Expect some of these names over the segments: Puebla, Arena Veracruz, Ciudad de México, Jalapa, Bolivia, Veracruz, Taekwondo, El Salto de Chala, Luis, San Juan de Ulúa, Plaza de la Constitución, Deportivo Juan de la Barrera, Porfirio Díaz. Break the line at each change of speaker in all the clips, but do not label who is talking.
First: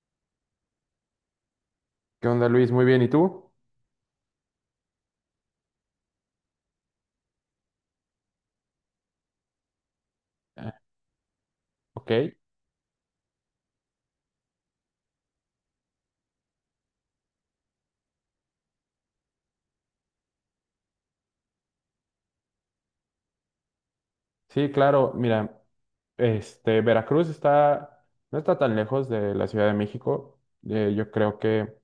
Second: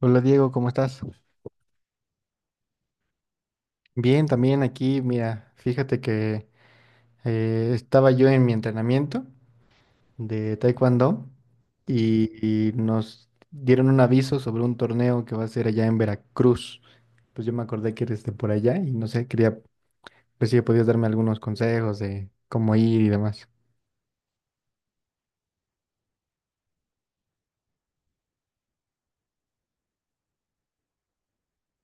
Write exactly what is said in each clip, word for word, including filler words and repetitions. Hola Diego, ¿cómo estás?
¿Qué onda, Luis? Muy bien, ¿y tú?
Bien, también aquí, mira, fíjate que eh, estaba yo en mi entrenamiento de
Ah,
Taekwondo
ok.
y, y nos dieron un aviso sobre un torneo que va a ser allá en Veracruz. Pues yo me acordé que eres de por allá y no sé, quería pues si podías darme algunos consejos de cómo ir y demás.
Sí, claro, mira, este, Veracruz está, no está tan lejos de la Ciudad de México. Eh, yo creo que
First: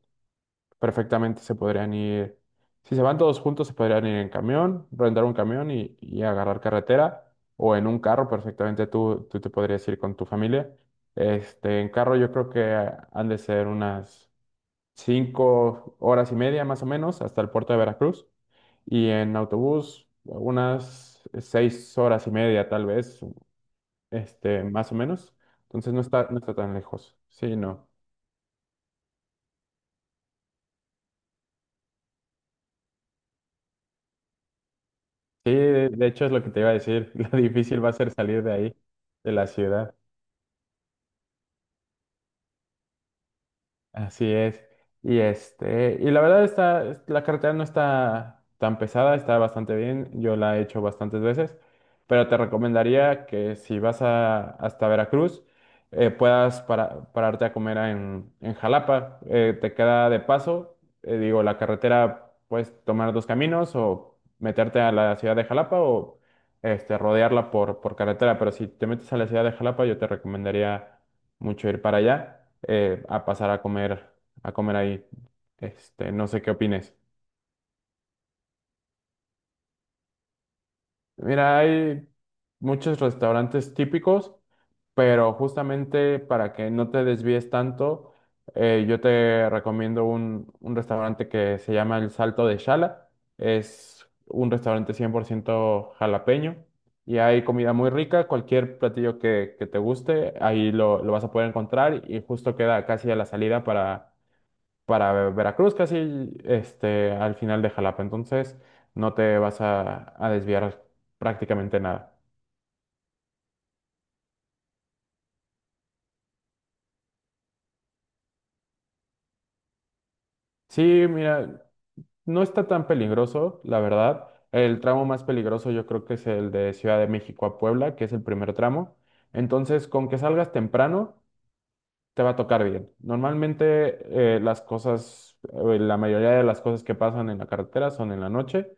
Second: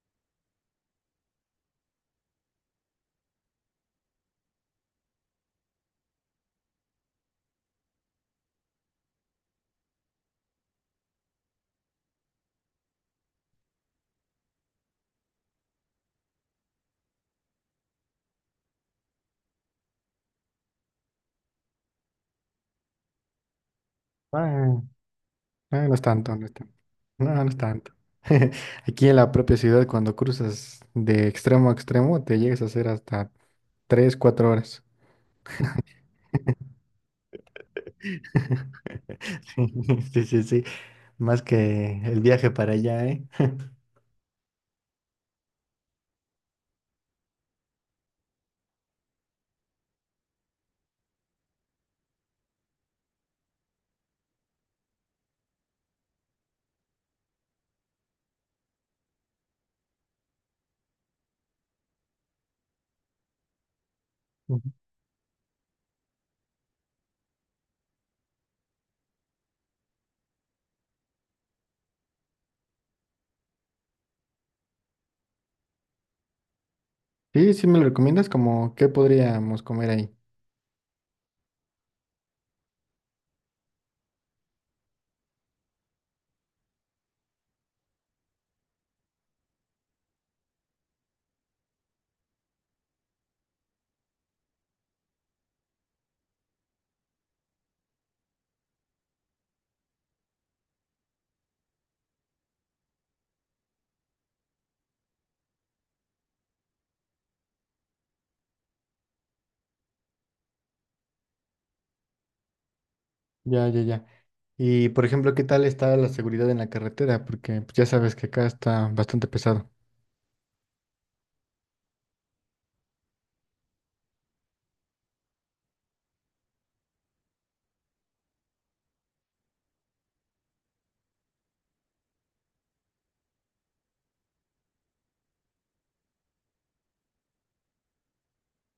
perfectamente se podrían ir, si se van todos juntos, se podrían ir en camión, rentar un camión y, y agarrar carretera, o en un carro, perfectamente tú, tú te podrías ir con tu familia. Este, en carro yo creo que han de ser unas cinco horas y media más o menos hasta el puerto de Veracruz. Y en autobús, unas seis horas y media, tal vez, este,
Ah,
más o menos.
ah,
Entonces
no
no
es
está,
tanto,
no
no es
está
tanto.
tan lejos.
No, no
Sí,
es
no.
tanto. Aquí en la propia ciudad, cuando cruzas de extremo a extremo, te llegas a hacer hasta tres, cuatro horas.
Sí, de de hecho es lo que te iba a decir. Lo difícil va a ser salir de ahí, de la ciudad.
Sí, sí, sí. Más que el viaje para allá, ¿eh?
Así es. Y este, y la verdad está, la carretera no está tan pesada, está bastante bien. Yo la he hecho bastantes veces, pero te recomendaría que si vas a, hasta Veracruz, eh, puedas para- pararte a comer en, en Jalapa. Eh, te queda de paso, eh, digo, la carretera puedes tomar dos caminos o
Ujú.
meterte a la ciudad de Jalapa o este, rodearla por, por carretera. Pero si te metes a la ciudad de Jalapa, yo te recomendaría mucho ir para allá, eh, a pasar a comer, a comer ahí. Este, no sé qué opines.
Sí, sí me lo recomiendas, ¿como qué podríamos comer ahí?
Mira, hay muchos restaurantes típicos, pero justamente para que no te desvíes tanto, eh, yo te recomiendo un, un restaurante que se llama El Salto de Chala. Es un restaurante cien por ciento jalapeño y hay comida muy rica. Cualquier platillo que, que te guste, ahí lo, lo vas a poder encontrar y justo queda casi a la salida para para Veracruz, casi este, al final de Jalapa. Entonces, no te vas a, a desviar prácticamente nada.
Ya, ya, ya. Y por ejemplo, ¿qué tal está la seguridad en la carretera? Porque pues, ya sabes que acá está bastante pesado.
Sí, mira, no está tan peligroso, la verdad. El tramo más peligroso yo creo que es el de Ciudad de México a Puebla, que es el primer tramo. Entonces, con que salgas temprano te va a tocar bien. Normalmente eh, las cosas, eh, la mayoría de las cosas que pasan en la carretera son en la noche,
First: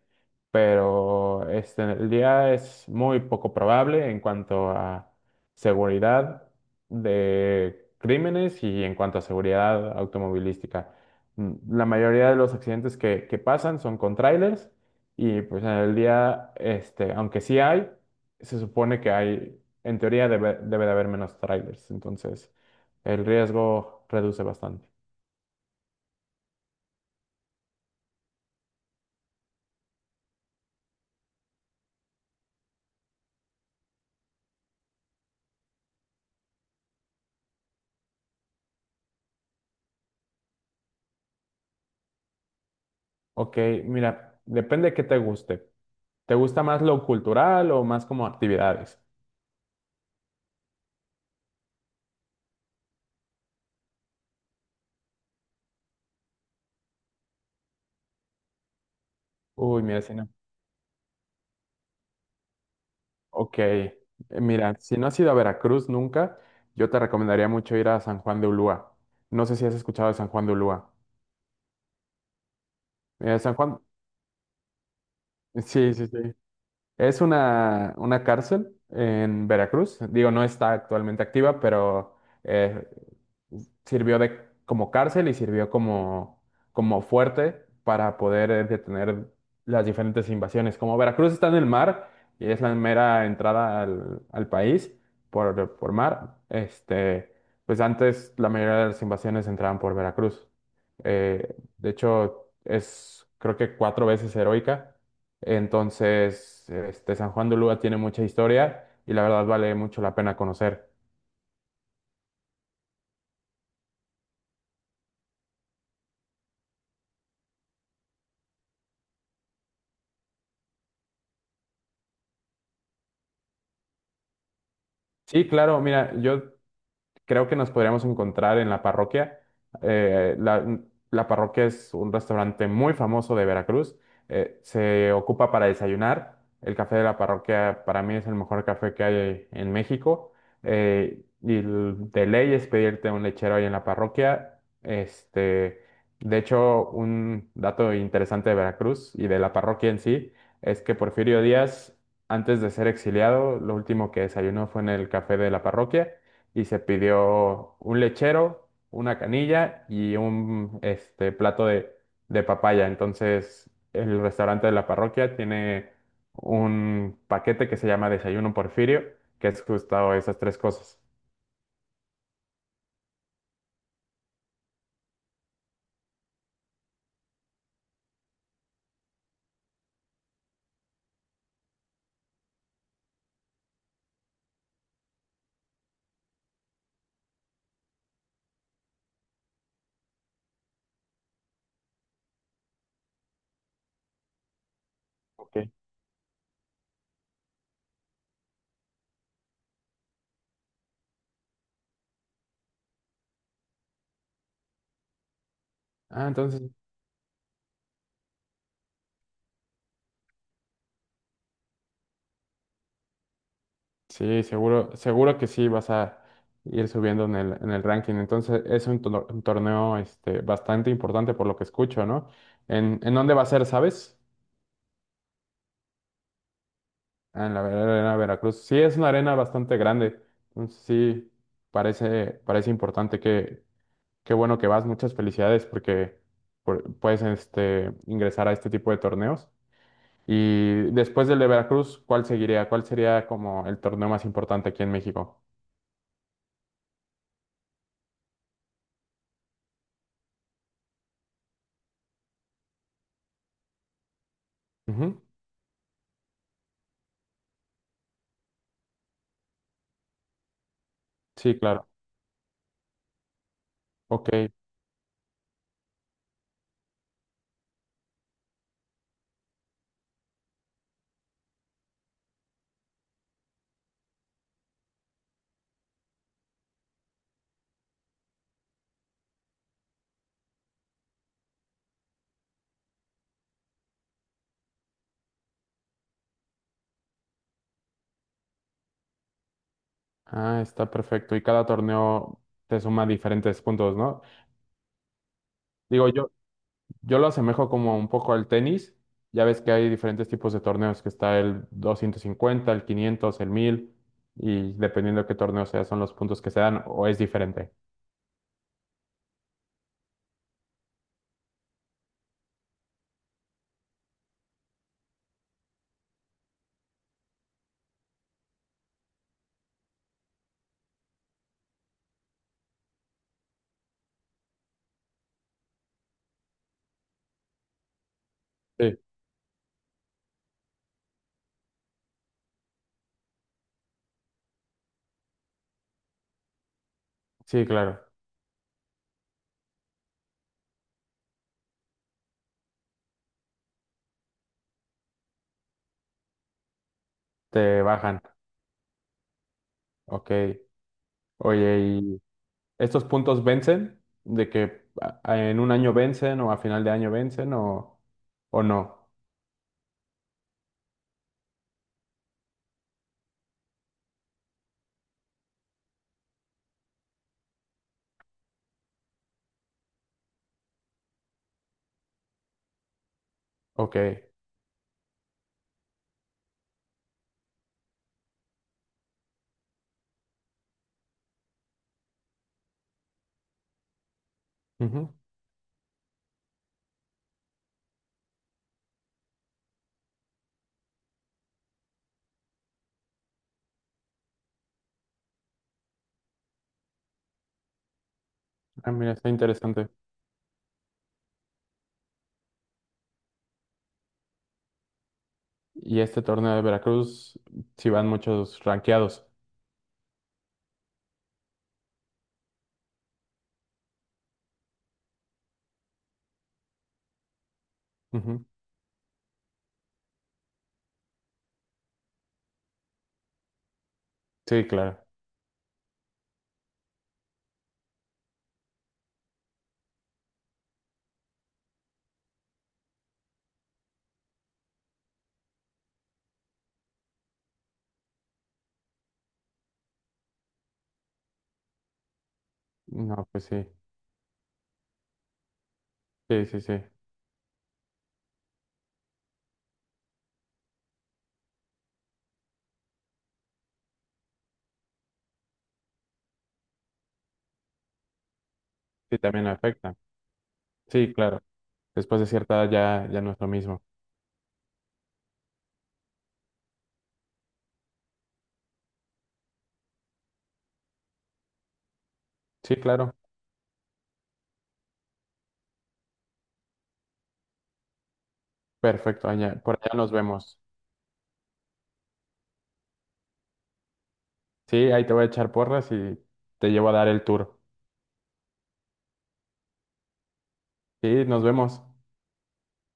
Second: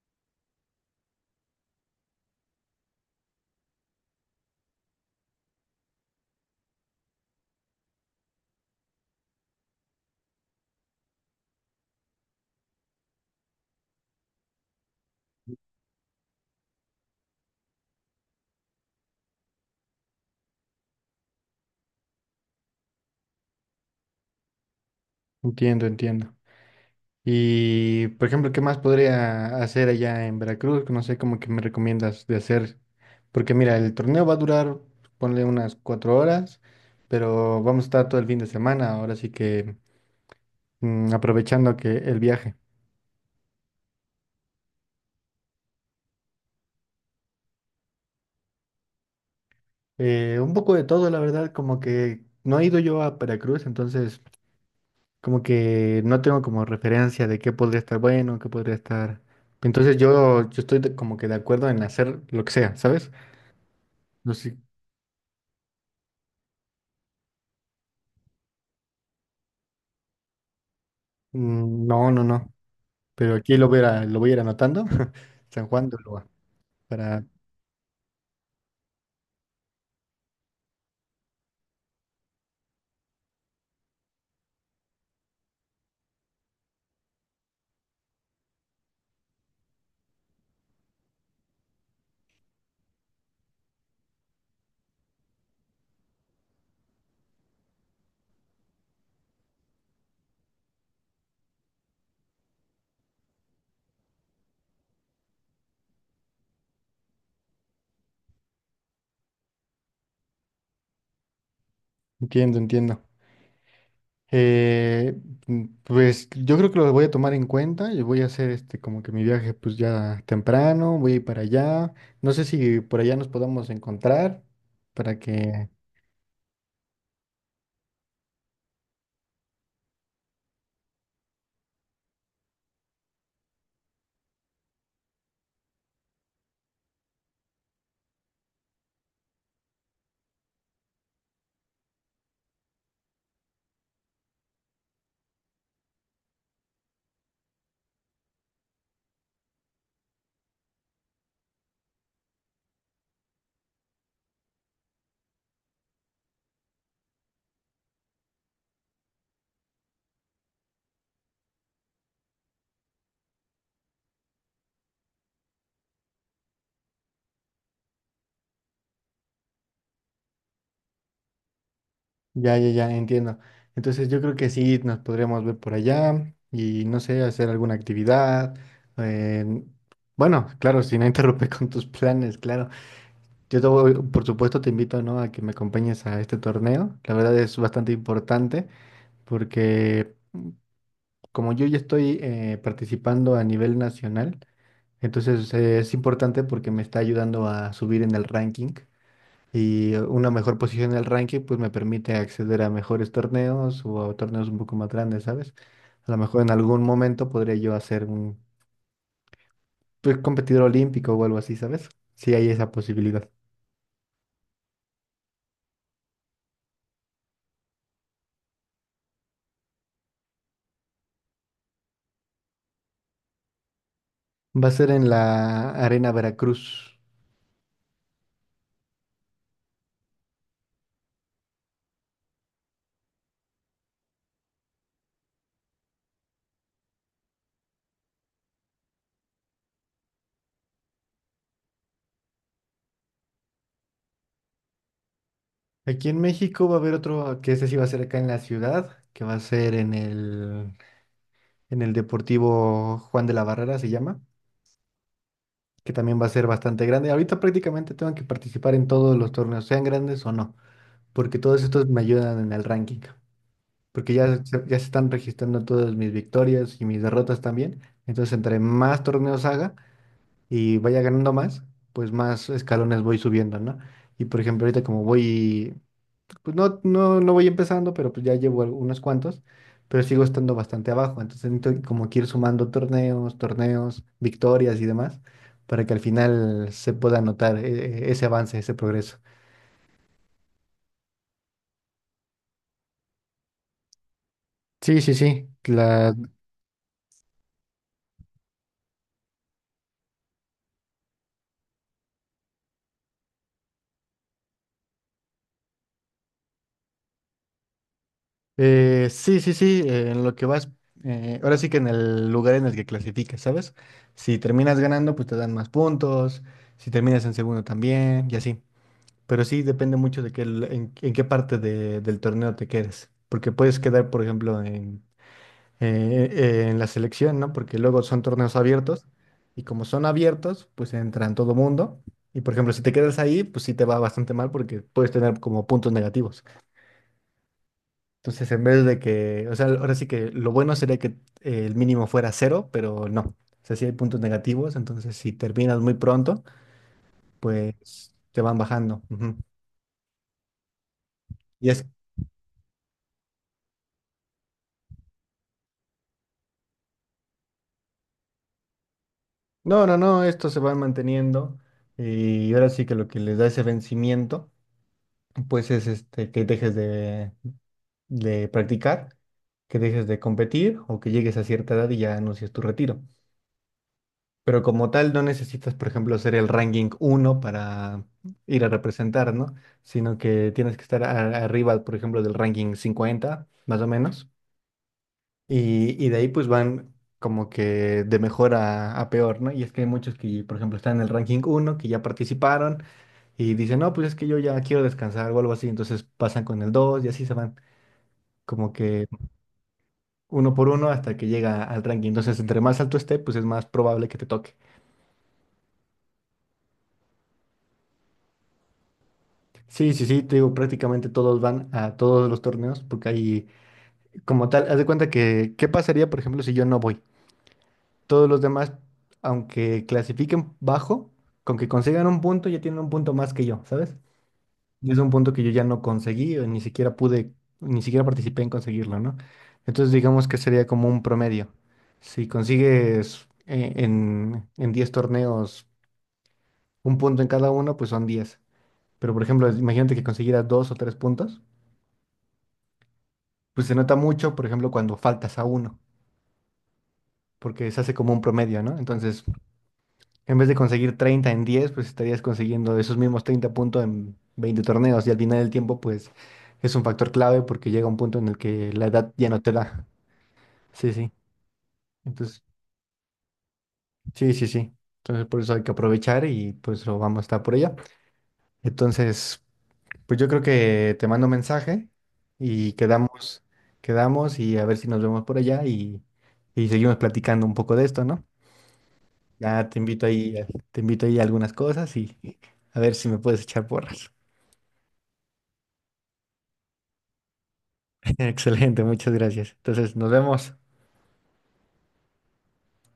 pero este, el día es muy poco probable en cuanto a seguridad de crímenes y en cuanto a seguridad automovilística. Mm, La mayoría de los accidentes que, que pasan son con trailers y pues en el día, este, aunque sí hay, se supone que hay, en teoría debe, debe de haber menos trailers. Entonces el riesgo reduce bastante.
Entiendo, entiendo. Y por ejemplo, ¿qué más podría hacer allá en Veracruz? No sé cómo que me recomiendas de hacer. Porque mira, el torneo va a durar, ponle unas cuatro horas, pero vamos a estar todo el fin de semana. Ahora sí que mm, aprovechando que el viaje.
Ok, mira, depende de qué te guste. ¿Te gusta más lo cultural o más como actividades?
Eh, un poco de todo, la verdad, como que no he ido yo a Veracruz, entonces como que no tengo como referencia de qué podría estar bueno, qué podría estar.
Uy,
Entonces
mira, si no.
yo, yo estoy de- como que de acuerdo en hacer lo que sea, ¿sabes?
Ok, eh,
No sé.
mira, si no has ido a Veracruz nunca, yo te recomendaría mucho ir a San Juan de Ulúa. No sé si has escuchado de San Juan de Ulúa.
Mm. No, no, no. Pero
Mira, San
aquí lo voy
Juan,
a, ir a- lo voy a ir anotando. San Juan
sí,
de
sí, sí.
Ulúa,
Es
para...
una, una cárcel en Veracruz. Digo, no está actualmente activa, pero eh, sirvió de, como cárcel y sirvió como, como fuerte para poder eh, detener las diferentes invasiones. Como Veracruz está en el mar y es la mera entrada al, al país por, por mar, este, pues antes la mayoría de las invasiones entraban por Veracruz. Eh, de hecho, es creo que cuatro veces heroica. Entonces, este, San Juan de Ulúa tiene mucha historia y la verdad vale mucho la pena conocer.
Entiendo, entiendo. Eh, mm, pues yo creo que los voy a tomar en cuenta y voy a hacer este como que mi viaje pues ya temprano, voy a ir para allá. No sé si por allá nos podamos encontrar para
Sí,
que
claro, mira, yo creo que nos podríamos encontrar en la parroquia. Eh, la, la parroquia es un restaurante muy famoso de Veracruz. Eh, se ocupa para desayunar. El café de la parroquia para mí es el mejor café que hay en México. Eh, y l- de ley es pedirte un lechero ahí en la parroquia. Este, de hecho, un dato interesante de Veracruz y de la parroquia en sí es que Porfirio Díaz, antes de ser exiliado, lo último que desayunó fue en el café de la parroquia y se pidió un lechero, una canilla y un este, plato de, de papaya. Entonces, el restaurante de la parroquia tiene un paquete que se llama Desayuno Porfirio, que es justo esas tres cosas.
ya, ya, ya entiendo. Entonces yo creo que sí nos podríamos ver por allá y no sé, hacer alguna actividad. eh, bueno, claro, si no interrumpe con tus planes, claro. Yo te voy- por supuesto te invito, ¿no?, a que me acompañes a este torneo. La verdad es bastante importante porque como yo ya estoy eh, participando a nivel nacional, entonces
Ok.
eh, es importante porque me está ayudando a subir en el ranking y eh, una mejor posición en el ranking pues me permite acceder a mejores torneos o a torneos un poco más grandes, ¿sabes? A lo
Ah,
mejor en
entonces,
algún momento podría yo hacer un pues, competidor olímpico o algo así, ¿sabes? Si hay esa posibilidad.
sí, seguro, seguro que sí vas a ir subiendo en el, en el ranking. Entonces, es un, tor- un torneo este, bastante importante por lo que escucho, ¿no? ¿En, en dónde va a ser, sabes?
Va a ser en la Arena Veracruz.
Ah, en la ver- Arena Veracruz. Sí, es una arena bastante grande. Entonces, sí, parece, parece importante que, qué bueno que vas. Muchas felicidades porque por- puedes este, ingresar a este tipo de torneos. Y después del de Veracruz, ¿cuál seguiría? ¿Cuál sería como el torneo más importante aquí en México?
Aquí en México va a haber otro, que ese sí va a ser acá en la ciudad, que va a ser en el en el Deportivo Juan de la Barrera se llama,
Ujú.
que también va a ser bastante grande. Ahorita prácticamente tengo que participar en todos los torneos, sean grandes o no, porque
Sí,
todos
claro.
estos me ayudan en el ranking, porque
Ok.
ya se, ya se están registrando todas mis victorias y mis derrotas también. Entonces, entre más torneos haga y vaya ganando más, pues más escalones voy subiendo, ¿no? Y por ejemplo, ahorita como voy pues no, no, no voy empezando, pero pues ya llevo al- unos cuantos, pero sigo estando bastante abajo. Entonces necesito como que ir sumando torneos, torneos, victorias y demás, para que al final se pueda notar eh, e-, ese avance, ese progreso.
Ah, está perfecto. Y cada torneo te suma diferentes puntos, ¿no?
Sí, sí, sí.
Digo,
La,
yo, yo lo asemejo como un poco al tenis. Ya ves que hay diferentes tipos de torneos, que está el doscientos cincuenta, el quinientos, el mil, y dependiendo de qué torneo sea, son los puntos que se dan o es diferente.
eh, sí, sí, sí, eh, en lo que vas, eh, ahora sí que en el lugar en el que clasificas, ¿sabes? Si terminas ganando, pues te dan más puntos, si terminas en segundo también, y así. Pero sí depende mucho de qué, l- en, en qué parte de- del torneo te quedes. Porque puedes quedar, por ejemplo, en, eh, eh, en la selección, ¿no? Porque luego son torneos
Sí.
abiertos. Y como son abiertos, pues entran todo mundo. Y por ejemplo, si te quedas ahí, pues sí te va bastante mal porque puedes tener como puntos negativos.
Sí, claro,
Entonces, en vez de que, o sea, ahora sí que lo bueno sería que eh, el mínimo fuera cero, pero no. O sea, sí hay puntos negativos. Entonces, si terminas muy pronto,
te
pues
bajan.
te van bajando. Ujú.
Ok.
Y
Oye,
es
¿y estos puntos vencen? ¿De que a- a- en un año vencen o a final de año vencen o, o no?
No, no, no, estos se van manteniendo y ahora sí que lo que les da ese vencimiento, pues es este, que dejes de, de practicar, que dejes de competir o que llegues a cierta edad y ya anuncies tu retiro.
Ok.
Pero como tal, no necesitas, por ejemplo, ser el ranking uno para ir a representar, ¿no? Sino que tienes que estar a- arriba, por ejemplo, del ranking cincuenta, más o menos.
Ujú.
Y, y de ahí pues van como que de mejor a, a peor, ¿no? Y es que hay muchos que, por ejemplo, están en el ranking uno que ya participaron y dicen, no, pues es que yo ya quiero descansar o algo así, entonces pasan con el dos y así se van como
Ah,
que
mira, está interesante.
uno por uno hasta que llega al ranking. Entonces, entre más alto esté, pues es más probable que te toque.
Y este torneo de Veracruz, si van muchos ranqueados.
Sí, sí, sí, te digo, prácticamente todos van a todos los torneos porque hay, como tal, haz de cuenta que, ¿qué pasaría, por ejemplo, si yo no voy? Todos los
Ujú.
demás, aunque clasifiquen bajo, con que consigan un punto, ya tienen un punto más que yo, ¿sabes?
Sí,
Y es
claro.
un punto que yo ya no conseguí, o ni siquiera pude, ni siquiera participé en conseguirlo, ¿no? Entonces digamos que sería como un promedio. Si consigues eh, en, en diez torneos un punto en cada uno, pues son diez. Pero por ejemplo, imagínate que consiguieras dos o tres puntos,
No, pues
pues
sí,
se nota mucho, por ejemplo, cuando faltas a uno,
sí, sí, sí,
porque se hace como un promedio, ¿no? Entonces, en vez de conseguir treinta en diez pues estarías consiguiendo esos mismos treinta puntos en veinte torneos y al final del tiempo, pues es un factor clave porque llega un punto en el que la edad
sí,
ya no
también
te da.
afecta.
Sí, sí.
Sí, claro, después de
Entonces,
cierta edad ya, ya no es lo mismo.
sí, sí, sí. Entonces, por eso hay que aprovechar y pues lo vamos a estar por allá. Entonces, pues yo creo que te mando un mensaje y
Sí, claro,
quedamos, quedamos y a ver si nos vemos por allá y, y seguimos platicando un poco de esto, ¿no?
perfecto, allá,
Ya te
por allá
invito
nos
ahí,
vemos.
te invito ahí a algunas cosas y a ver si me puedes echar porras.
Sí, ahí te voy a echar porras y te llevo a dar el tour.
Excelente, muchas gracias. Entonces, nos vemos.
Sí, nos vemos.